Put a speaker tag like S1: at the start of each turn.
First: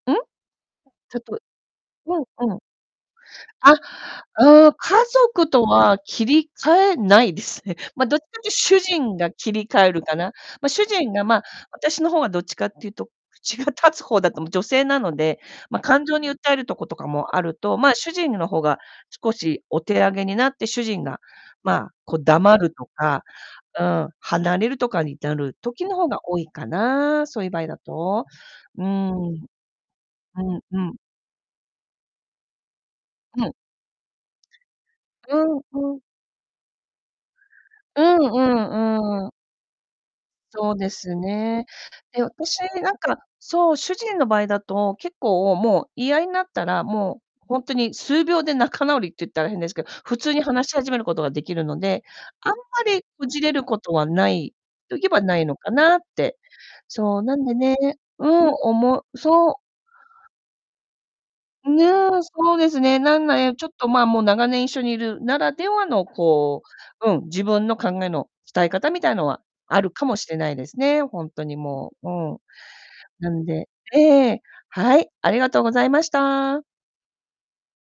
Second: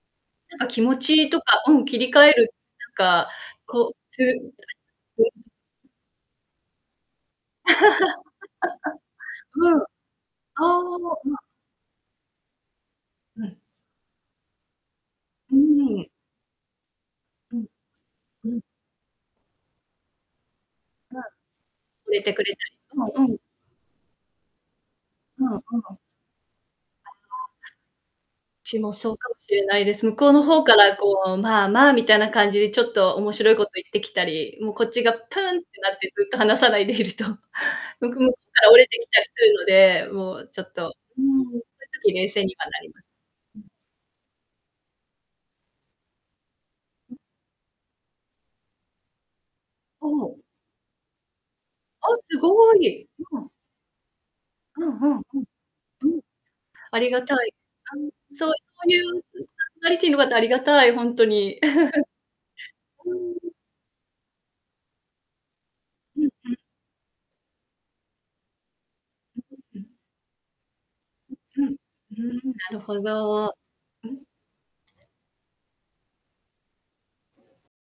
S1: うん、
S2: なんか気持
S1: ちょっ
S2: ちと
S1: と
S2: か、うん、切り
S1: う
S2: 替え
S1: ん
S2: る、
S1: うん。
S2: なんか
S1: あ、
S2: こうつ
S1: うーん、家 族とは切り替えないですね。ま、どっちかってゆと主人が 切り
S2: うん。あ
S1: 替えるかな。
S2: あ、
S1: ま、主人が
S2: うん。
S1: ま、私の方はどっちかってゆと、
S2: う
S1: 口
S2: ん。
S1: が立つ方だと思う女性なので、
S2: う
S1: ま、
S2: ー
S1: 感
S2: ん。
S1: 情に訴えるとことかもある
S2: うん、
S1: と、ま、主人の
S2: うん。
S1: 方が少しお手上げになって、主人が、
S2: はい。
S1: ま、
S2: 触
S1: こ、
S2: れてくれ
S1: 黙
S2: る。
S1: ると
S2: う
S1: か
S2: んうん。
S1: うん、離れるとかにな
S2: うん
S1: る時
S2: う
S1: の
S2: ん。
S1: 方が多いか
S2: ああ、
S1: な、そういう場合だと。
S2: ち
S1: うー
S2: もそ
S1: ん。
S2: うかもしれないです。向こうの
S1: うん
S2: 方か
S1: うん。
S2: らこう、まあまあみたいな感じでちょっと面
S1: う
S2: 白
S1: ん。
S2: いことを言ってきたり、もうこっちがプ
S1: う
S2: ーン
S1: ん
S2: ってな
S1: う
S2: っ
S1: ん。
S2: てずっと話さないでいると、向こ
S1: うん
S2: う
S1: う
S2: から折れてきた
S1: ん
S2: り
S1: う
S2: す
S1: ん。
S2: るので、もうちょっ
S1: そうで
S2: と
S1: す
S2: うーん、そういう
S1: ね。
S2: 時
S1: で、
S2: 冷静に
S1: 私
S2: はなり
S1: なん
S2: ます。
S1: か、
S2: うん。
S1: そう、主人の場合だと結構もう言い合いになったら、
S2: うん。
S1: もう、ほんとに数秒で仲直りって言ったら変ですけど、普通に 話し始めることができるので、
S2: あ、す
S1: あん
S2: ご
S1: まり
S2: い。
S1: こ
S2: う
S1: じ
S2: ん。
S1: れることは無い
S2: うん
S1: と言え
S2: うん
S1: ば無
S2: うん、
S1: いのかなっ
S2: うん。
S1: て。
S2: あり
S1: そ
S2: が
S1: う、な
S2: た
S1: んで
S2: い。
S1: ね
S2: うん、
S1: う
S2: そ
S1: ん、
S2: い
S1: 思う
S2: う
S1: そう。
S2: タリティーの方、ありがたい、ほんとに。
S1: うねえ、そうです ね、
S2: う
S1: なん
S2: ーん。
S1: ねちょっとま、もう長年一緒にいるならではの
S2: うんうん。
S1: こう、うん、自分の考えの伝え方みたいなのは、
S2: ううう
S1: あ
S2: ん。
S1: るかもしれないですね、ほん
S2: う
S1: とに
S2: うん。
S1: もう、うん。
S2: ふーん、なるほ
S1: なん
S2: ど。
S1: で、え
S2: うん。
S1: え、はい、ありがとうございました。